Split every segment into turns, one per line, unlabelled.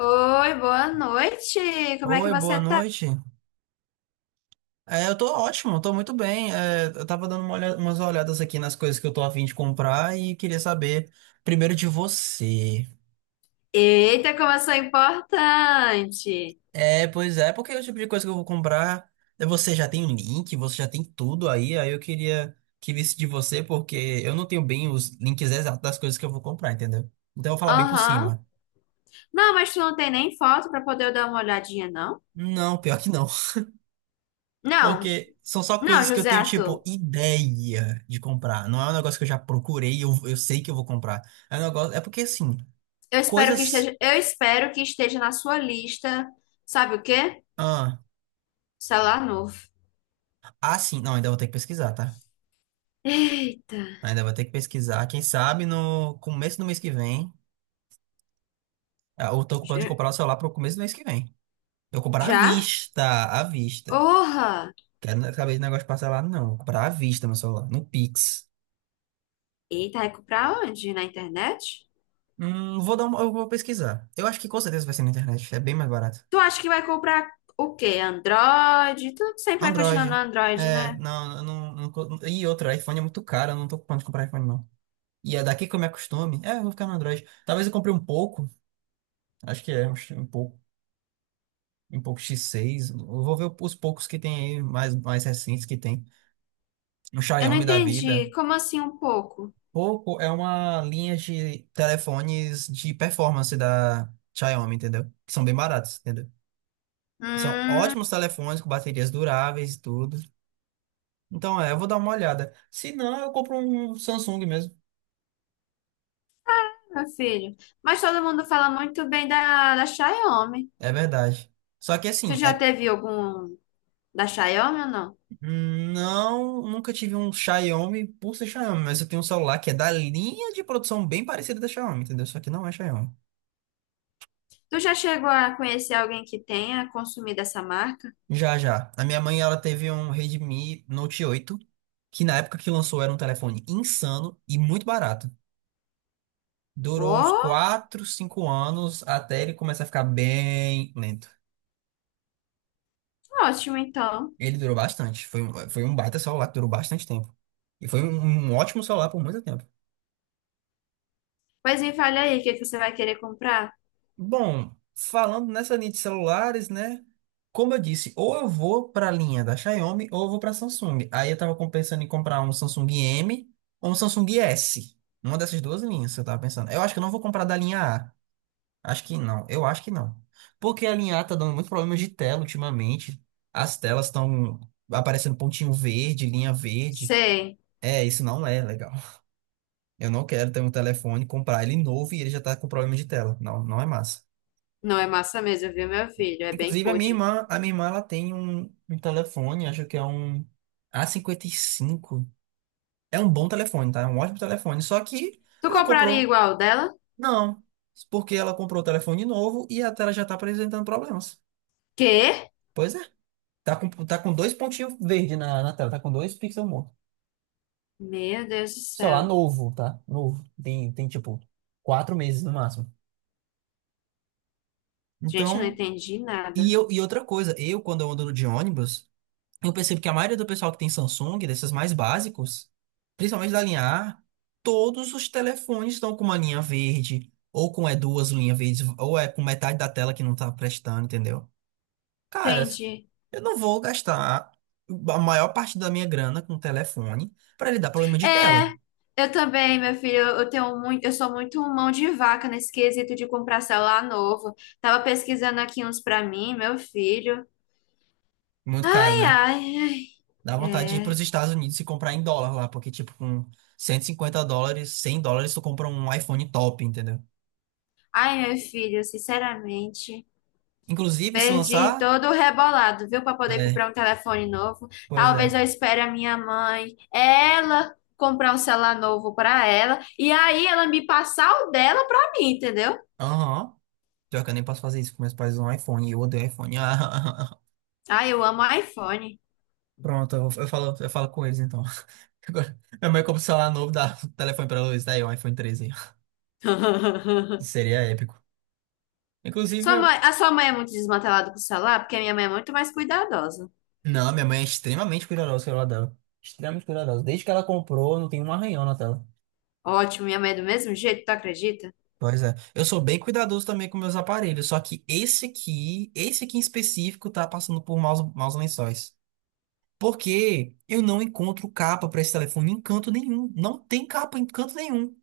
Oi, boa noite. Como é que
Oi, boa
você tá?
noite. Eu tô ótimo, tô muito bem. Eu tava dando umas olhadas aqui nas coisas que eu tô a fim de comprar e queria saber primeiro de você.
Eita, como eu sou importante.
Pois é, porque é o tipo de coisa que eu vou comprar, você já tem o link, você já tem tudo aí, aí eu queria que visse de você, porque eu não tenho bem os links exatos das coisas que eu vou comprar, entendeu? Então eu vou falar bem por
Aham.
cima.
Não, mas tu não tem nem foto pra poder eu dar uma olhadinha, não?
Não, pior que não.
Não,
Porque são só
não,
coisas que eu
José
tenho,
Arthur.
tipo, ideia de comprar. Não é um negócio que eu já procurei e eu sei que eu vou comprar. É um negócio. É porque, assim, coisas.
Eu espero que esteja na sua lista. Sabe o quê?
Ah,
Celular novo.
ah, sim. Não, ainda vou ter que pesquisar, tá?
Eita.
Ainda vou ter que pesquisar. Quem sabe no começo do mês que vem. Eu tô com plano de
J-
comprar o celular pro começo do mês que vem. Eu vou comprar à
Já?
vista, à vista.
Orra.
Quero não saber de negócio parcelado, não. Eu vou comprar à vista meu celular, no Pix.
Eita, vai comprar onde? Na internet?
Vou dar uma, eu vou pesquisar. Eu acho que com certeza vai ser na internet. É bem mais barato.
Tu acha que vai comprar o quê? Android? Tu sempre vai continuar no
Android.
Android,
É,
né?
não, eu não, não, co- E outra, iPhone é muito caro, eu não tô com plano de comprar iPhone, não. E é daqui que eu me acostume. É, eu vou ficar no Android. Talvez eu compre um pouco, acho que é um pouco X6. Eu vou ver os poucos que tem aí, mais, mais recentes que tem. Um
Eu não
Xiaomi da
entendi.
vida.
Como assim um pouco?
Poco é uma linha de telefones de performance da Xiaomi, entendeu? Que são bem baratos, entendeu? São
Hum,
ótimos telefones com baterias duráveis e tudo. Então, eu vou dar uma olhada. Se não, eu compro um Samsung mesmo.
Meu filho. Mas todo mundo fala muito bem da Xiaomi.
É verdade. Só que
Tu
assim,
já teve algum da Xiaomi ou não?
não, nunca tive um Xiaomi por ser Xiaomi, mas eu tenho um celular que é da linha de produção bem parecida da Xiaomi, entendeu? Só que não é Xiaomi.
Tu já chegou a conhecer alguém que tenha consumido essa marca?
Já, já. A minha mãe, ela teve um Redmi Note 8, que na época que lançou era um telefone insano e muito barato. Durou uns
Oh,
4, 5 anos até ele começar a ficar bem lento.
ótimo, então.
Ele durou bastante. Foi um baita celular que durou bastante tempo. E foi um ótimo celular por muito tempo.
Pois me fale aí, o que que você vai querer comprar?
Bom, falando nessa linha de celulares, né? Como eu disse, ou eu vou para a linha da Xiaomi ou eu vou para a Samsung. Aí pensando em comprar um Samsung M ou um Samsung S. Uma dessas duas linhas, eu tava pensando. Eu acho que eu não vou comprar da linha A. Acho que não. Eu acho que não. Porque a linha A tá dando muito problema de tela ultimamente. As telas estão aparecendo pontinho verde, linha verde.
Sei.
É, isso não é legal. Eu não quero ter um telefone, comprar ele novo e ele já tá com problema de tela. Não, não é massa.
Não é massa mesmo, viu, meu filho? É bem
Inclusive,
pude.
a minha irmã, ela tem um, um telefone, acho que é um A55. É um bom telefone, tá? É um ótimo telefone. Só que
Tu
ela
compraria
comprou.
igual dela?
Não, porque ela comprou o telefone novo e a tela já tá apresentando problemas.
Quê?
Pois é. Tá com dois pontinhos verdes na tela, tá com dois pixels mortos.
Meu Deus do
Celular
céu.
novo, tá? Novo. Tem tipo 4 meses no máximo.
Gente, eu não
Então,
entendi nada.
e outra coisa, eu quando eu ando de ônibus. Eu percebo que a maioria do pessoal que tem Samsung, desses mais básicos, principalmente da linha A, todos os telefones estão com uma linha verde, ou com duas linhas verdes, ou é com metade da tela que não tá prestando, entendeu? Cara,
Entendi.
eu não vou gastar a maior parte da minha grana com telefone pra ele dar problema de
É,
tela.
eu também, meu filho, eu sou muito mão de vaca nesse quesito de comprar celular novo. Tava pesquisando aqui uns pra mim, meu filho.
Muito caro,
Ai,
né?
ai, ai.
Dá vontade de ir pros
É.
Estados Unidos e comprar em dólar lá, porque tipo, com US$ 150, US$ 100, tu compra um iPhone top, entendeu?
Ai, meu filho, sinceramente,
Inclusive, se
perdi
lançar.
todo o rebolado, viu, pra poder
É,
comprar um telefone novo.
pois
Talvez
é.
eu espere a minha mãe, ela comprar um celular novo pra ela e aí ela me passar o dela pra mim, entendeu?
Aham. Pior que eu nem posso fazer isso, porque meus pais usam iPhone e eu odeio iPhone. Ah,
Ai, eu amo iPhone.
pronto, eu falo com eles então. Agora, minha mãe compra um celular novo, dá o telefone pra Luiz, tá aí, um iPhone 13. Seria épico. Inclusive,
Sua mãe,
meu.
a sua mãe é muito desmantelada com o celular, porque a minha mãe é muito mais cuidadosa.
Não, minha mãe é extremamente cuidadosa com o celular dela. Extremamente cuidadosa. Desde que ela comprou, não tem um arranhão na tela.
Ótimo, minha mãe é do mesmo jeito, tu acredita?
Pois é. Eu sou bem cuidadoso também com meus aparelhos, só que esse aqui em específico, tá passando por maus lençóis. Porque eu não encontro capa pra esse telefone em canto nenhum. Não tem capa em canto nenhum.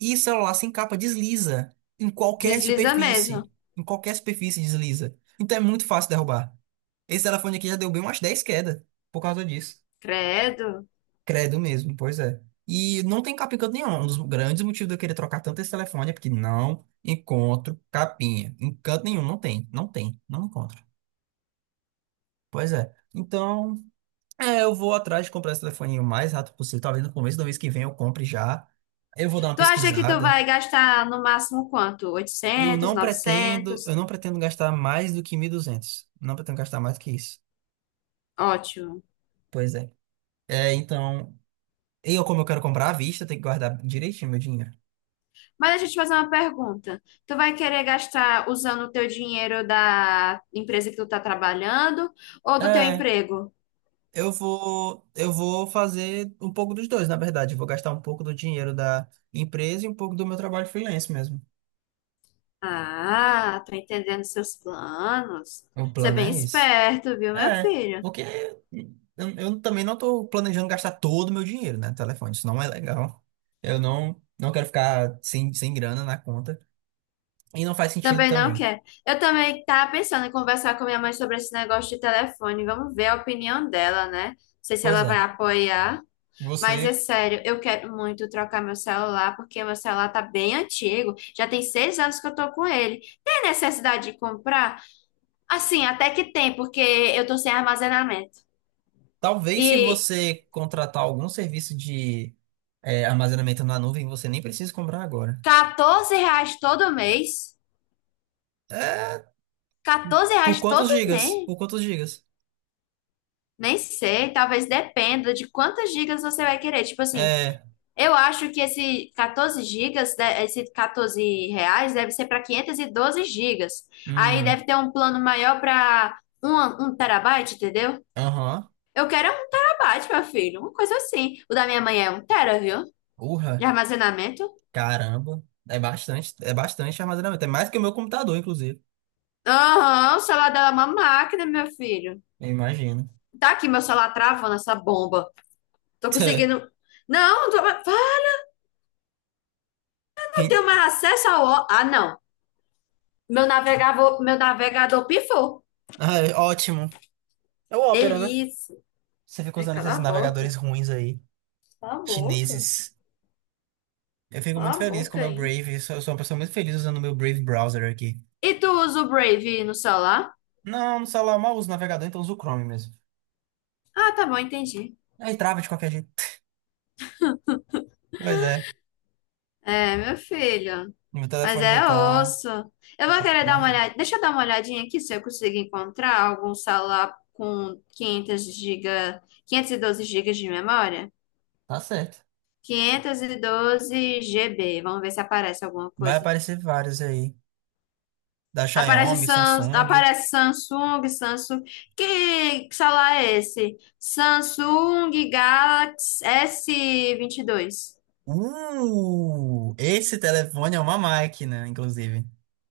E o celular sem capa desliza em qualquer
Desliza
superfície.
mesmo.
Em qualquer superfície desliza. Então é muito fácil derrubar. Esse telefone aqui já deu bem umas 10 quedas por causa disso.
Credo.
Credo mesmo, pois é. E não tem capinha em canto nenhum. Um dos grandes motivos de eu querer trocar tanto esse telefone é porque não encontro capinha. Em canto nenhum, não tem. Não tem. Não encontro. Pois é. Então, eu vou atrás de comprar esse telefoninho o mais rápido possível. Talvez no começo do mês que vem eu compre já. Eu vou dar uma
Tu acha que tu
pesquisada.
vai gastar no máximo quanto? 800, 900?
Eu não pretendo gastar mais do que 1.200. Não pretendo gastar mais do que isso.
Ótimo.
Pois é. É, então, eu como eu quero comprar à vista, tenho que guardar direitinho meu dinheiro.
Mas deixa eu te fazer uma pergunta. Tu vai querer gastar usando o teu dinheiro da empresa que tu tá trabalhando ou do teu
É,
emprego?
eu vou fazer um pouco dos dois, na verdade. Eu vou gastar um pouco do dinheiro da empresa e um pouco do meu trabalho freelance mesmo.
Ah, tô entendendo seus planos.
O
Você é
plano
bem
é esse.
esperto, viu, meu
É,
filho?
porque eu também não tô planejando gastar todo o meu dinheiro, né, no telefone. Isso não é legal. Eu não, não quero ficar sem grana na conta. E não faz sentido
Também não
também.
quer. Eu também tava pensando em conversar com minha mãe sobre esse negócio de telefone. Vamos ver a opinião dela, né? Não sei se
Pois
ela
é.
vai apoiar. Mas é
Você,
sério, eu quero muito trocar meu celular, porque meu celular tá bem antigo. Já tem 6 anos que eu tô com ele. Tem necessidade de comprar? Assim, até que tem, porque eu tô sem armazenamento.
talvez se
E
você contratar algum serviço de armazenamento na nuvem, você nem precisa comprar agora.
R$ 14 todo mês?
É,
14
por
reais
quantos
todo
gigas?
mês?
Por quantos gigas?
Nem sei, talvez dependa de quantas gigas você vai querer. Tipo assim,
É,
eu acho que esse 14 gigas, esse R$ 14 deve ser para 512 gigas. Aí
hum,
deve ter um plano maior para um terabyte, entendeu?
aham,
Eu quero é 1 terabyte, meu filho, uma coisa assim. O da minha mãe é um tera, viu? De
urra,
armazenamento.
caramba. É bastante armazenamento. É mais que o meu computador, inclusive.
Aham, o celular dela é uma máquina, meu filho.
Eu imagino.
Tá aqui meu celular travando essa bomba. Tô conseguindo. Não, tô, ah, eu tenho mais acesso ao. Ah, não. Meu navegador pifou.
Ai, ótimo. É o Opera, né?
Delícia.
Você fica
Ai,
usando
cala
esses
a
navegadores
boca.
ruins aí,
Cala a boca.
chineses. Eu fico
Cala
muito
a
feliz com o
boca,
meu
hein?
Brave. Eu sou uma pessoa muito feliz usando o meu Brave browser aqui.
E tu usa o Brave no celular?
Não, no celular eu mal uso o navegador, então uso o Chrome mesmo.
Ah, tá bom, entendi.
Aí trava de qualquer jeito. Pois é,
É, meu filho.
meu
Mas
telefone já
é
tá.
osso. Eu
Já
vou
tá
querer
na
dar uma
riga.
olhada. Deixa eu dar uma olhadinha aqui se eu consigo encontrar algum celular com 512 gigas de memória.
Tá certo.
512 GB. Vamos ver se aparece alguma
Vai
coisa.
aparecer vários aí. Da
Aparece,
Xiaomi, Samsung.
Aparece Samsung, Samsung. Que celular é esse? Samsung Galaxy s 22.
Esse telefone é uma máquina, inclusive.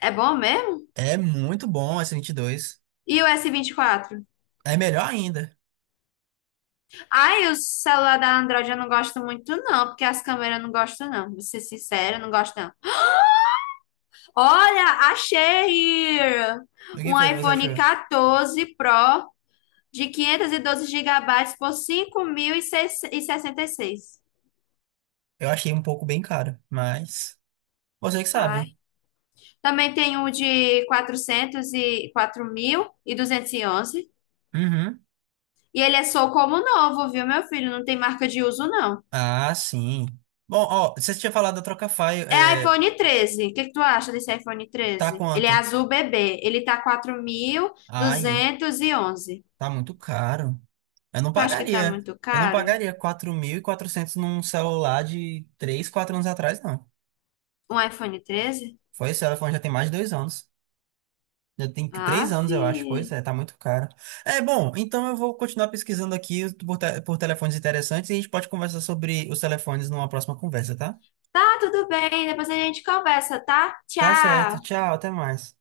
É bom mesmo?
É muito bom esse 22.
E o s 24?
É melhor ainda.
Ai, o celular da Android eu não gosto muito, não, porque as câmeras eu não gosto, não. Vou ser sincera, eu não gosto, não. Olha, achei
O que
um
foi que você
iPhone
achou?
14 Pro de 512 gigabytes por 5.066.
Eu achei um pouco bem caro, mas. Você que sabe.
Também tem o de 400 e 4.211. E onze.
Uhum.
E ele é só como novo, viu, meu filho? Não tem marca de uso, não.
Ah, sim. Bom, ó, você tinha falado da Trocafy,
É iPhone 13. O que que tu acha desse iPhone
tá
treze Ele é
quanto?
azul bebê. Ele tá quatro mil
Ai.
duzentos e onze
Tá muito caro. Eu não
Tu acha que tá
pagaria.
muito
Eu não
caro?
pagaria 4.400 num celular de 3 4 anos atrás, não.
Um iPhone 13.
Foi esse telefone já tem mais de 2 anos. Três
Aff.
anos, eu acho. Pois é, tá muito caro. É, bom, então eu vou continuar pesquisando aqui por telefones interessantes e a gente pode conversar sobre os telefones numa próxima conversa, tá?
Tá, tudo bem. Depois a gente conversa, tá?
Tá certo.
Tchau.
Tchau, até mais.